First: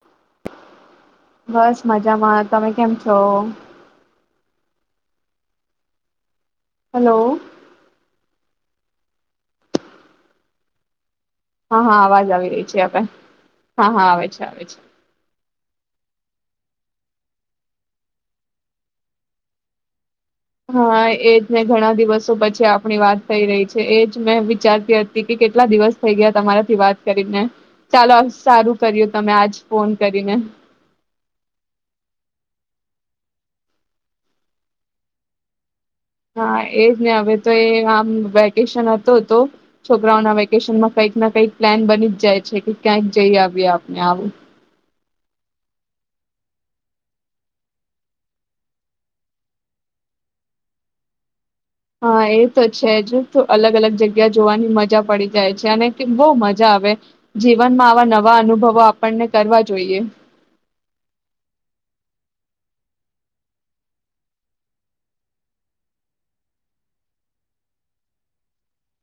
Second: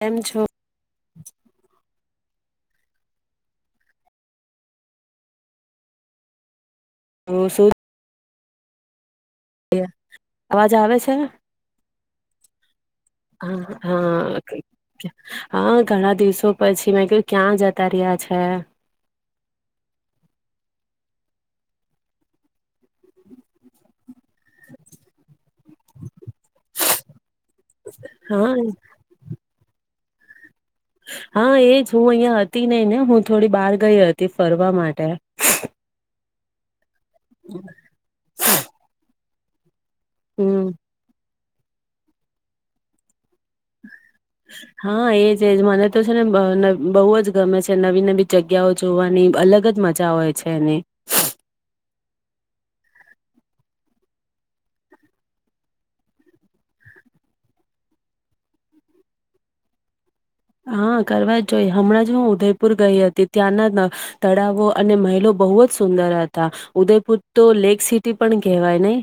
કેમ છો બસ મજામાં. તમે કેમ છો. હલો. શું [unintelligible] અવાજ આવે છે? હા હા અવાજ આવી રહી છે આપે હા હા આવે છે આવે છે. તો પછી મે ક ક્યાં જતા રહ્યા છે. હા એજ ને ઘણા દિવસો પછી આપણી વાત થઈ રહી છે એજ મે વિચારતી હતી કે કેટલા દિવસ થઈ ગયા તમારાથી વાત કરીને ચાલો હા સારું કર્યું તમે આજ ફોન કરીને. હા એજ હું અહિયાં હતી નહ ને હું થોડી બહાર ગઈ હતી ફરવા માટે. હા એ ને હવે તો એ આમ વેકેશન હતો તો છોકરાઓના હમ વેકેશનમાં કંઈક ના કંઈક પ્લાન બની જાય છે કે ક્યાંક જઈ આવીએ આપને. હા એજજ મને તો છે ને બહુ જ ગમે છે નવી નવી જગ્યાઓ જોવાની અલગ જ મજા હોય છે એની. હા એ તો છે જ અલગ અલગ જગ્યા જોવાની મજા પડી જાય છે અને બઉ મજા આવે જીવનમાં આવા નવા અનુભવો આપણને કરવા જોઈએ. હા કરવા જ જોઈએ હમણાં જ હું ઉદયપુર ગઈ હતી ત્યાંના તળાવો અને મહેલો બહુ જ સુંદર હતા ઉદયપુર તો લેક સિટી પણ કહેવાય નઈ?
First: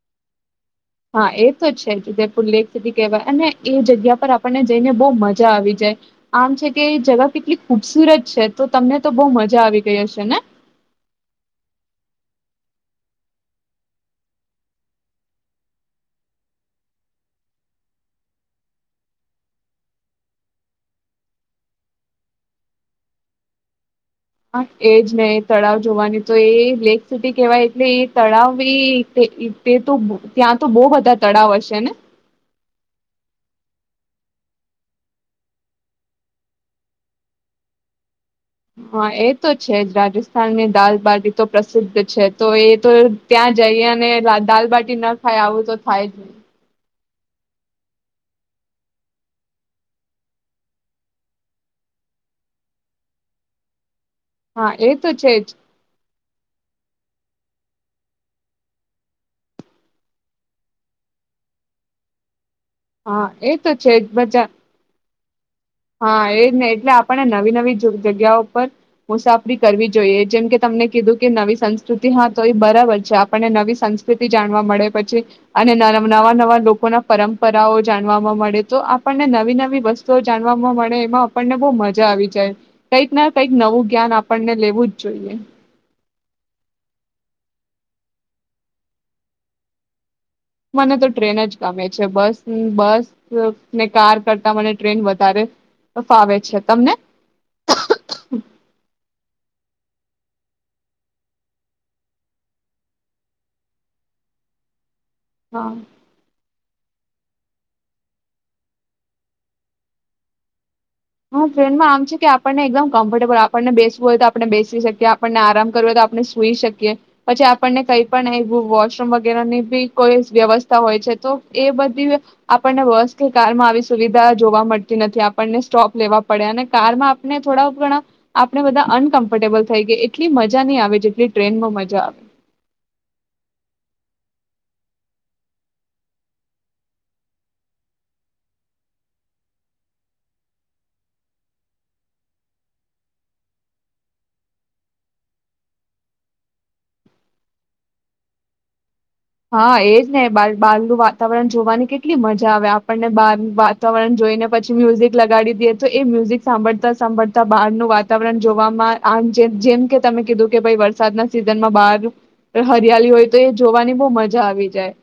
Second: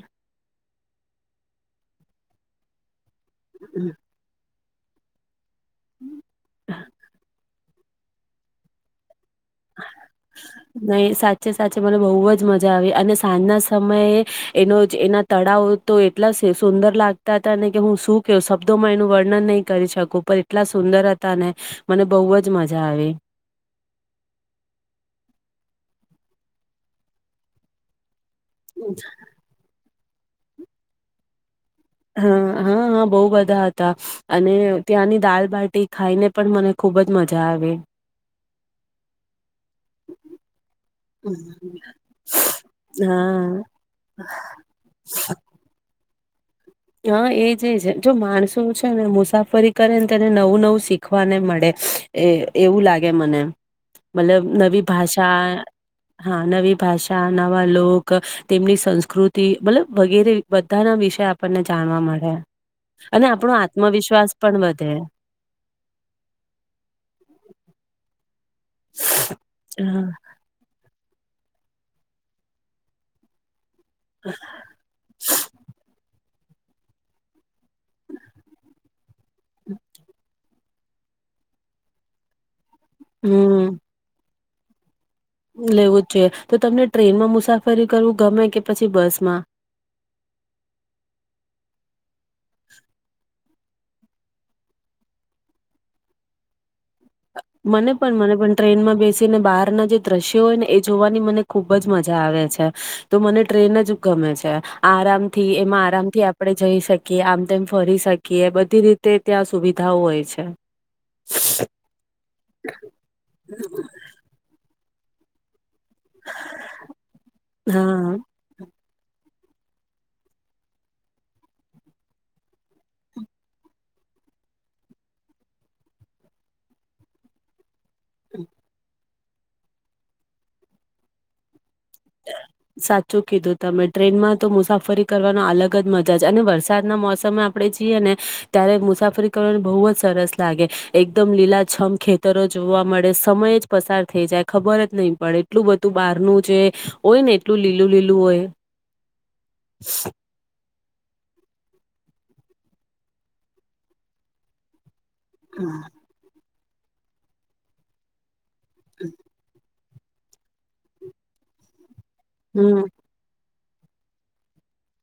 હા એ તો છે જ ઉદયપુર લેક સિટી કેવાય અને એ જગ્યા પર આપણને [unintelligible] ઈને બહુ મજ મજા આવી જાય આમ છે કે જગ કેટલી ખુબસૂરત છે, તો તમને તો બહુ મજા આવી ગઈ હશે ને? નહી સાચે સાચે મને બહુ મજા આવી અને સાંજના સમયે એનો એના તળાવ તો એટલા સુંદર લાગતા હતા ને કે હું શું કેઉં, શબ્દોમાં એનું વર્ણન નહીં કરી શકું પણ એટલા સુંદર હતા ને મને બહુ જ મજા આવી. હા એ જ ને તળાવ જોવાની તો એ લેક સિટી કેવાય એટલે એ તળાવ ભી તે તે તો ત્યાં તો બહુ બધા તળાવ હસે હા. હા હા બહુ બધા હતા અને ત્યાંની દાલબાટી ખાઈને પણ મને ખુબ જ મજા આવે. હા એ તો છે જ રાજસ્થાન ની દાલબાટી તો પ્રસિદ્ધ છે તો એ તો ત્યાં હા જઈએ અને દાલબાટી ના ખાય આવું તો થાય જ નહી. હા એજ છે જો માણસો છે ને મુસાફરી કરે ને તેને નવું નવું શીખવાને મળે એ એવું લાગે મને. મતલબ હા નવી એ તો છે જ ભાષા હા નવી. ભાષા નવા લોક તેમની સંસ્કૃતિ મતલબ વગેરે બધા ના વિષય આપણને જાણવા મળે. અને હા આપણો એ તો છે જ આત્મવિશ્વાસ પણ વધે. હા એજ નહ એટલે આપને નવી નવી જગ્યાઓ પર મુસાફરી કરવી હા, જોઈએ જેમ કે તમને કીધું. કે નવી સંસ્કૃતિ હા તો ઈ બરાબર છે આપણને નવી સંસ્કૃતિ જાણવા મળે પછી અને નરમ નવા નવા લોકો ના પરંપરાઓ જાણવાવામાં મળે તો આપણને નવી નવી વસ્તુઓ જા જાણવાવામાં મળે એમાં આપણને બઉ મજા આવી જાય. કંઈક ના કઈક હમ નવું જ્ઞાન આપ આપણને લેવું. જોઈએ. જોઇએ તો તમને ટ્રેનમાં મુસાફરી કરવું ગમે કે પછી બસમાં. મને તો ટ્રેન જ ગમે છે બસ બસ ને કાર કરતા મને ટ્રેન વધારે ફાવે છે તમને. મને પણ મને પણ ટ્રેનમાં બેસીને બહાર નથી દ્રશ્યો હોય ને એ જોવાની મને ખુબ જ મજા આવે છે તો મને ટ્રેન જ ગમે છે. આરામથી હા એમાં આરામ થી આપણે. જઈ શકીએ આમ તેમ ફરી શકીએ બધી રીતે ત્યાં સુવિધાઓ હોય છે. [inaudible] આમ છે કે આપણને એકદમ કમ્ફર્ટેબલ આપણને બેસવું હોય તો આપણે બેસી શકી ત્યાં આપણને આરામ. તો આપણે સુઈ શકીએ પછી આપણને કઈ હા પણ વ વગે ની બી કોઈ વ્યવસ્થા હોય છે તો એ બધી આપણને બસ કે કારમાં આવી સુવિધા જોવા મળતી નથી આપણને સ્ટોપ લેવા પડે અને કારમાં આપને થોડા ઘણા આપડણે બધા અનક ફર્ટેબલ થઈ ગઈ એટ માહી આવે જેટલી ટ્રેનમાં મજા આવે સાચું કીધું તમે ટ્રેનમાં તો મુસાફરી કરવાનો અલગ જ મજા છે અને વરસાદના મોસમમાં આપડણે જઈએ ને ત્યારે મુસાફરી કરવાને બહુ જ સરસ લાગે એકદમ લીલાછમ ખેતરો જોવા મળે સમય જ પસાર થઈ જાય ખબર જ નહીં પડે એટલું બધું બહારનું છે. હોય ને એટલું લીલું લીલું હોય. હા એજ ને બાાર નું વાતાવરણ જોવાની કે કેટલી મજા આવે આપણને વાતાવરણ જોઈને પછી મ્યુઝિક લગાડી દએ તો એ મ્યુઝિક સાંભળતા સાંભળતા બહારનું વાતાવરણ જોવામાં જેમ કે તમે કીધું કે ભાઈ વરસાદના સિઝન માં બહાર હમ હરિયાળલી હોય તો એ જ જોવાની બ મજા આવી જાય.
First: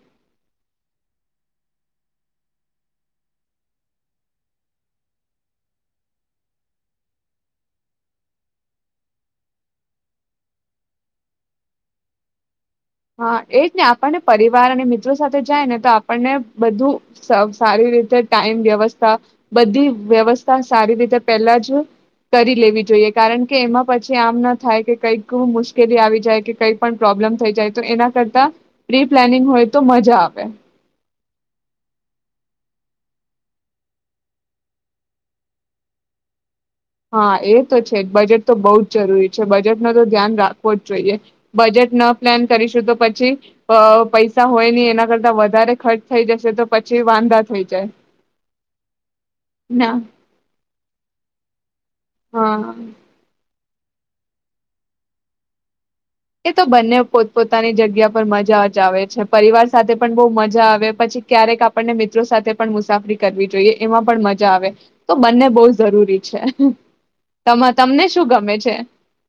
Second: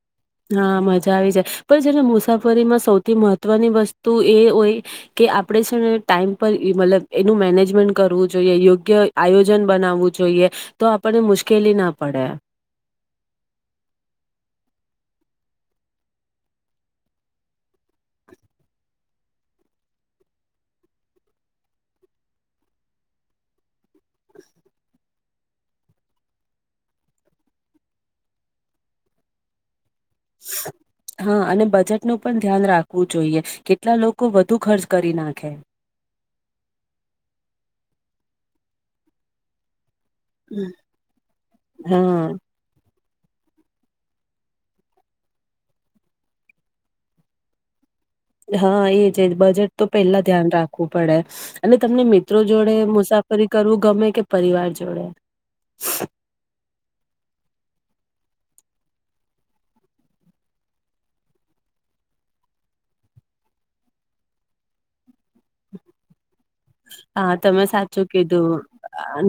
હા મજા આવી જાય પણ જેને મુસાફરીમાં સૌથી મહત્વની વસ્તુ એ હોય કે આપણે છે ને ટાઈમ પર મતલબ એનું મેનેજમેન્ટ કરવું જોઈએ યોગ્ય આયોજન બનાવવું જોઈએ તો આપણને મુશ્કેલી ના પડે. હા એજ ને આપણને પરિવાર અને મિત્રો સાથે જાય ને તો આપણને બધું સારી રીતે ટાઈમ વ્યવસ્થા બધી વ્યવસ્થા સારી રીતે પેલા જ કરી લેવી જોઈએ કારણ કે એમાં પછી આમ ના થાય કે કઈક વું મુશ્કેલી આવી જાય કે કઈ પણ પ્રોબ્લેમ થઈ જાય. એના કરતા પ્રી પ્લાનિંગ હોય તો મજા આવેે. હા અને બજેટનુંું પણ ધ્યાન રાખવું જોઈએ કેટલા લોકો વધુ ખર્ચ કરી નાખે. હા એ તો છે જ બજેટ તો બહુ જ જરૂરી છે બજેટ. ધ્યાન રાખવો હમ. જ જોઈએ બજેટ ન હા પ્લાન કરીશું તો પછી પછી પૈસા હોય નહી એના કરતા વધારે ખર્ચ થઈ જશે તો પછી વાંધા થઈ જાય. હા એ છે બજેટ તો ના પેલા ધ્યાન રાખ કૂ પડે. અને તમને મિત્રો જોડે હા મુસાફરી કરવું ગમે કે પરિવાર જોડે? એ તો બંને પોતપ પોતાની જગ્યા પર મજા જ આવે છે પરિવાર સાથે પણ બહુ મજા આવે પછી ક્યારેક આપણને મિત્રો સાથે પણ મુસાફરી કરવી જોઈએ એમાં પણ મજા આવે તો બંને બહુ જરૂરી છે. હા તમે તમને સાચું શું કીધું ગમે છે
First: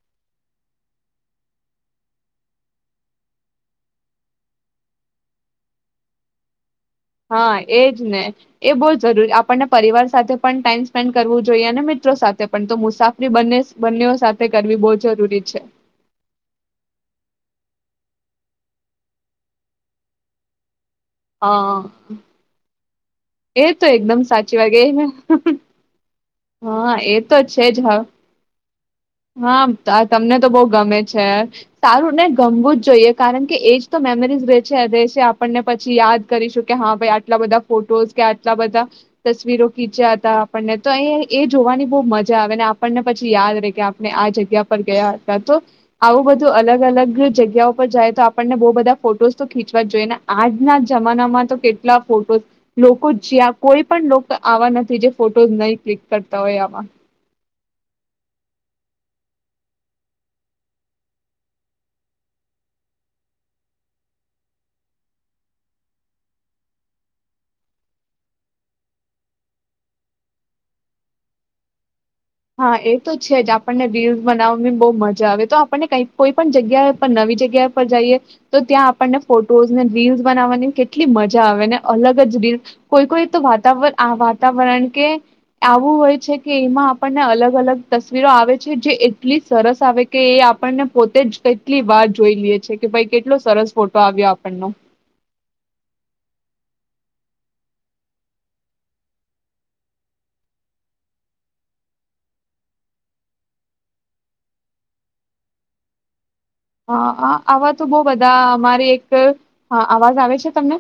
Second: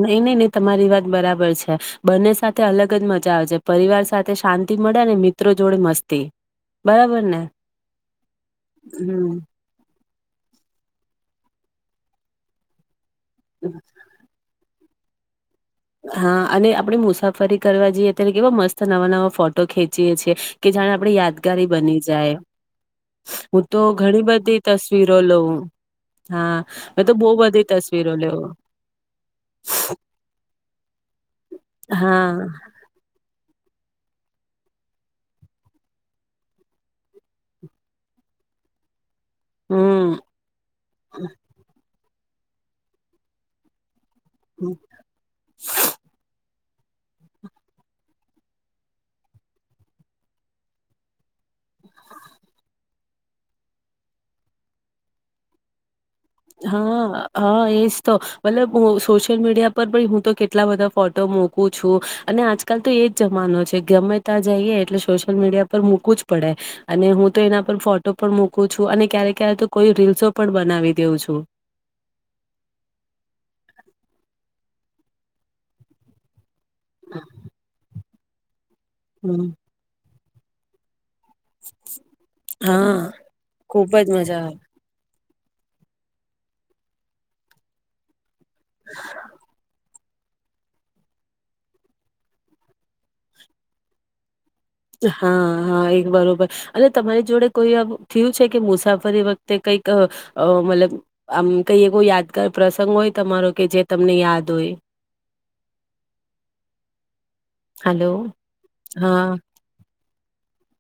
નઈ નઈ નહી તમારી વાત બરાબર છે. બંને સાથે અલગ જ મજા આવે છે પરિવાર સાથે શાંતિ મળે ને મિત્રો જોડે મસ્તી. બરાબર ને હા એજ ને એ બહુ જરૂરી હમ. આપણને પરિવાર સાથે પણ ટાઈમ સ્પેન્ડ કરવું જોઈએ અને મિત્રો સાથે પણ તો મુસાફ બને બંનેઓ સાથે કરવી બહુ જ જરૂરી છે. હા અને આપણેે મુસાફરી કરવા જઈએ ત્યારે કેવા મસ્ત નવા નવા ફોટો ખેંચીએ છીએ કે જાણે. આપડી યાદગારી હા બની જાય. હું એ તો એકદમ ઘણી સાચી બધી વાત એ તસવીરો લઉં. હા મેં એ બહુ તો બધી છે જ હા તસવીરો લેવ હા તમને તો બઉ ગમે છે સારું ને હા ગમવું જ જોઈએ કારણ કેમ કે એજ તો મેમરીઝ રે છે રે છે આપણને પછી યાદ કરીશું કે હા ભાઈ આટલા બધા ફોટોસ કે આટલા બધા. તસવીરો ખીંચ્યા હમ હતા આપણને તો અહીં એ જોવાની બહુ મજા આવે ને આપણને પછી યાદ રે કે. આ જગ્યા પર ગયા હતા તો આવું બધું અલગ. અલગ અલગ જગ્યા ઉપર પર જાય તો આપણને બહુ બધા ફોટોસ તો ખીંચવા જ જોઈએ ને આજના જમાનામા તો કેટલા ફોટો લોકો. જ્યાં કોઈ પણ લોક આવા નથી જે ફોટોઝ નહી ક્લિક. કરતા હોય આવા હા હા એજ તો મતલબ ઓ સોશ સોશિયલ મીડિયા પર પણ હું તો કેટલા બધા ફોટો મૂકું છું અને આજકાલ તો એ જ જમાનો છે ગમે ત્યાં જઈએ એટલે સોશ્યયલ મીડિયા પર મૂકું જ પડે અને હું તો એના પર ફોટો પણ મૂકું છું અને ક્યારેક ક્યારે તો કોઈ રીલ્સો પણ બનાવી દેઉં છું. તો બહ મજા આવે તો આપણને કઈકઈ પણ જગ્યા ઉપ નવી જગ્યા પર જઈએ. તો ત્યાં આપણને હમ ફોટોઝ ને રીલ બનાવવા કેટ એટલી મજા આવે ને અલગ જ રી કોઈ હા કોઈ તો વાતાવર ખુબ જ આ મજા આવે વાતાવરણ કે આવું હોય છે કે એમાં આપને અલગ અલગ તસવીરો આવે. જે એટલી સરસ આવે કે એ આપણને પોતે જ કેટલી વાર જોઈ લઈએ છે કે ભાઈ કેટલો સરસ ફોટો આવ્યો આપણનો હા હા એ બરોબર અને તમારી જોડે કોઈ થયું છે કે મુસાફરી વખતે કઈક મતલબ આમ કઈ એવો યાદગાર પ્રસંગ હોય તમારો કે જે તમને યાદ હોય. હા હા. આવા તો બહ હલો બધા અમારી એક હા અવાજ આવે છે. છે તમને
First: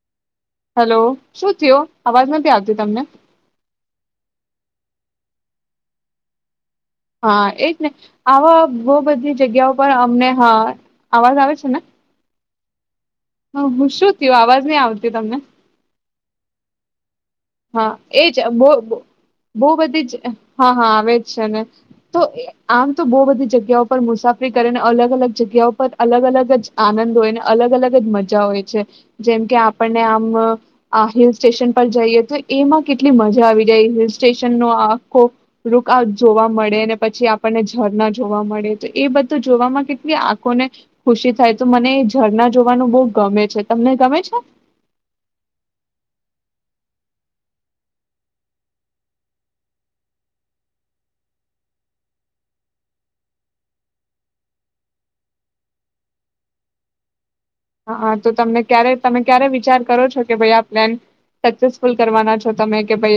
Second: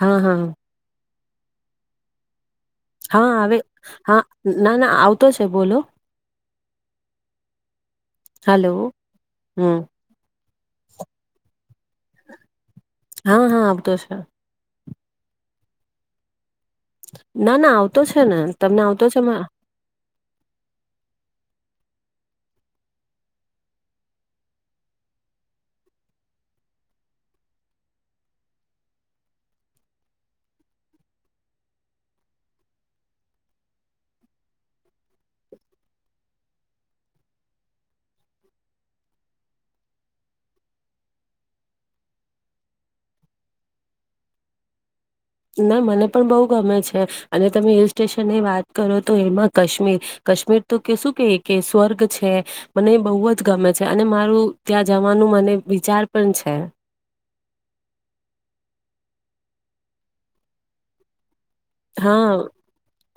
હા હા. હેલો શું થયો અવાજ નથી આવ્યો. હા હવે હા ના ના આવતો જ તે બોલો. હા એ જ ને. આવા હલો બહ બધી જગ્યા હમ પર અમને હા. અવાજ આવે છે ને. હા હ હા હું આવતો છે શું થયું અવાજ નઈ આવતી. તમને ના ના હા આવતો છે એજ ને બ તમને આવતો છે બહુ બધી જ હા હા આવે જ છે ને. તો આમ તો બહુ બધી જગ્યાઓ પર મુસાફરી કરે ને અલગ અલગ જગ્યા પર અલગ અલગ જ આનંદ હોયને અલગ અલગ જ મજા હોય છે જેમ કે આપણને આમ આ હિલ સ્ટેશન પર જઈએ. તો એમાં કેટલી મજા આવી જાય હિલ સ્ટેશનનો આખો રૂક જોવા મળે ને પછી આપણને ઝરણા જોવા મળે તો એ બધું જોવામાં કેટલી આંખોને ખુશી થાય તો મને એ ઝરણા જોવાનું બહુ ગમે છે તમને ગમે છે. ના મને પણ બહુ ગમે છે અને તમે હિલ સ્ટેશનની વાત કરો તો એમાં કાશ્મીર કાશ્મીર તો કે શું કે કે સ્વર્ગ છે મને એ બહુ જ ગમે છે અને મારું ત્યાં જવાનું મને વિચાર પણ છે. હા હા તો તમને ક્યારે તમે ક્યારે વિચાર કરો છો કે ભાઈ આ પ્લન હા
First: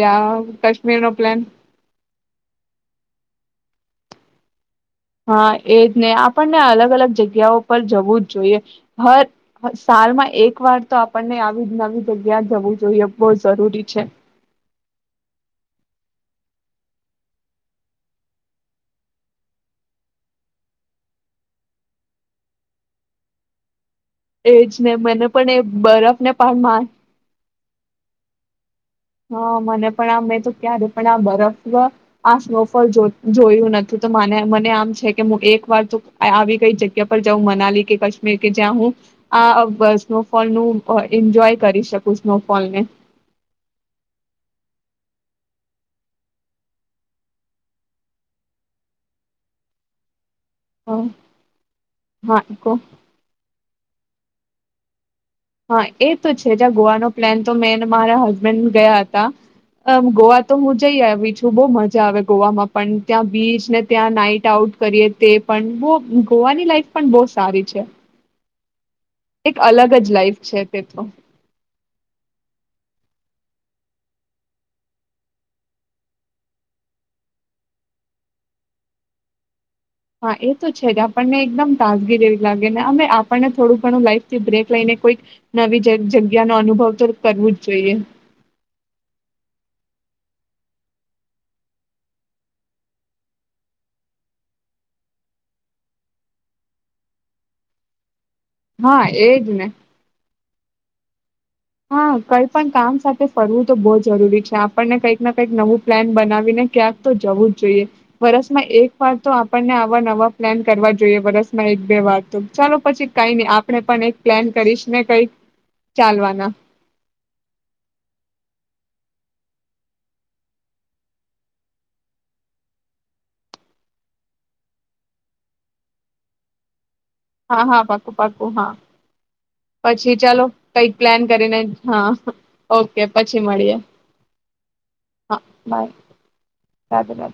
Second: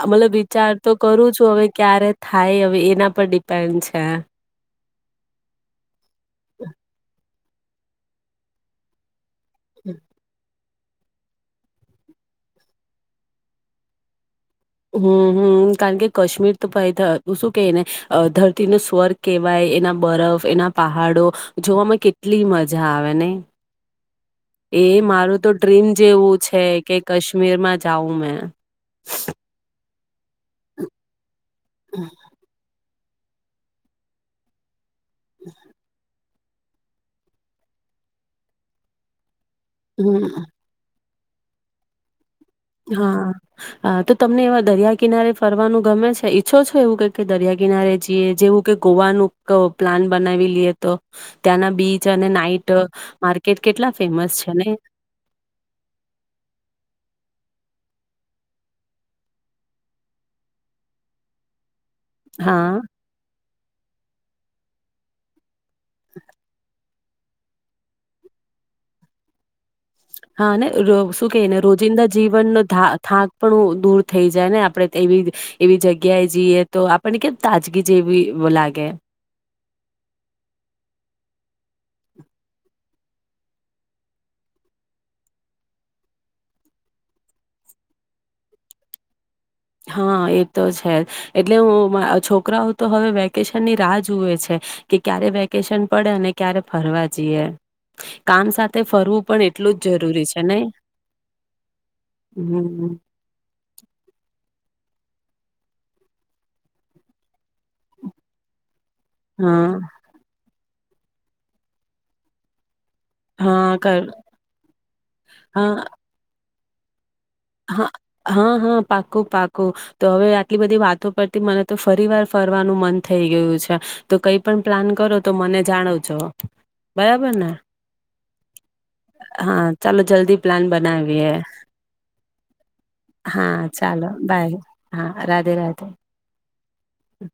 મતલબ વિચાર તો કાશ્મીર નો કરું પ્લાન છું હવે ક્યારે થાય હવે એના પર ડિપેન્ડ છે. હા એજ ને આપણને અલગ અલગ જગ્યાઓ પર જવું જ જોઈએ. હર સાલમાં એક વાર તો આપણને આવી જ નવી આવી જગ્યા જવું જોઈએ બહુ જરૂરી છે. હમ હમ કારણ કે કાશ્મીર તો ભાઈ શું કહે ને ધરતીનો સ્વર્ગ કહેવાય એના બરફ એના પહાડો જોવામાં કેટલી મજા આવે નઈ. એજ એ ને મને મારું પણ તો એ ડ્રીમ બરફને જેવું પણ છે મા કે કાશ્મીરમાં જાઉ મે હા મને પણ [inaudible] તો ક્યારે પણ આ બરફ [inaudible] આ સ્નો ફોલ [unintelligible] જોયું નથી તોને મને આમ છે કે મુ એક વાર જો આવી કઈ જગ્યા પર જાઉં મનાલી કે કાશ્મીર કે જ્યાં હું આ હમ સ્નોફોલ નું હોય એન્જોય કરી શકું સ્નોફોલને હા [inaudible] તમને એવા દરિયા કિનારે ફરવાનું ગમે છે ઈચ્છો છો એવું કે દરિયા કિનારે જઈએ જેવું કે ગોવાનું પ્લાન બનાવી [inaudible] હા ત્યાંના બીચ અને હા નાઈટ કો માર્કેટ કેટલા ફેમસ છે ને. હા એ તો છે જ્યાં ગોવાનો પ્લાન તો મે મારા હસબેન્ડ ગયા હતા ગોવા તો હું જઈ આવી છું બહુ મજ [unintelligible] આવે હા ગોવામાં પણ ત્યાં બીચ ને ત્યાં નાઈટ આઉટ કરીએ તે પણ [unintelligible] ગોવાની લાઈફ પણ બહુ સારી છે. એક અલગ જ લાઈફ હા છે ને તે તો શું કે ને રોજિંદા જીવનનો થા થાક પણ દૂર થઈ જાય ને આપણે એવી એવી જગ્યાએ જઈએ તો આપણને કેમ તાજગી જેવી લાગે. હા એ તો છે જ આપણને એકદમ તાજગી જે એવી લાગે ને અમે આપણને થોડું ઘણું લાઈફથી બ્રેક લઈને કોઈક નવી જગ્યા નો અનુભવ તો કરવો જ જોઈએ. હા એ તો છે જ એટલે હુ છોકરાઓ તો હવે વેકેશન ની રાહ જુવે છે કે ક્યારે વેકેશન પડે અને ક્યારે ફરવા જઈએ. કામ સાથે હા ફરવું એજ પણ ને એટલું જ જરૂરી છે નય. હા કઈ પણ કામ સાથે ફરવું તો બઉ જરૂરી છે. આપણને કંઈક ના કંઈક નવું પ્લાન બનાવીને ક્યાંક તો જવું જ જો વર્ષમાં એક વાર તો આપને હા, આવા નવા પ્લાન કરવા જોઈએ વરસમાં એક બે વાત તો ચાલો. પછી કઈ નઈ હા, આપણે કર પણ એક પ્લેન કરીશ ને કઈ હા, ચાલવાના હા હા હા પાકું પાકું તો હવે આટલી બધી વાતો પરથી મને તો ફરી વાર ફરવાનું મન થઈ ગયું છે તો કઈ પણ પ્લાન કરો તો મને જાણવજો. બરાબર ને? હા હા પાક્કું પાક્કું હા હા, પછી જલ્દી ચાલો પ્લાન કઈક પ્લાન બનાવીએ. કરીને હા. ઓકે પછી હા, મળીએ ચાલો બાય. હા રાધે રાધે. બાય રાુ રા.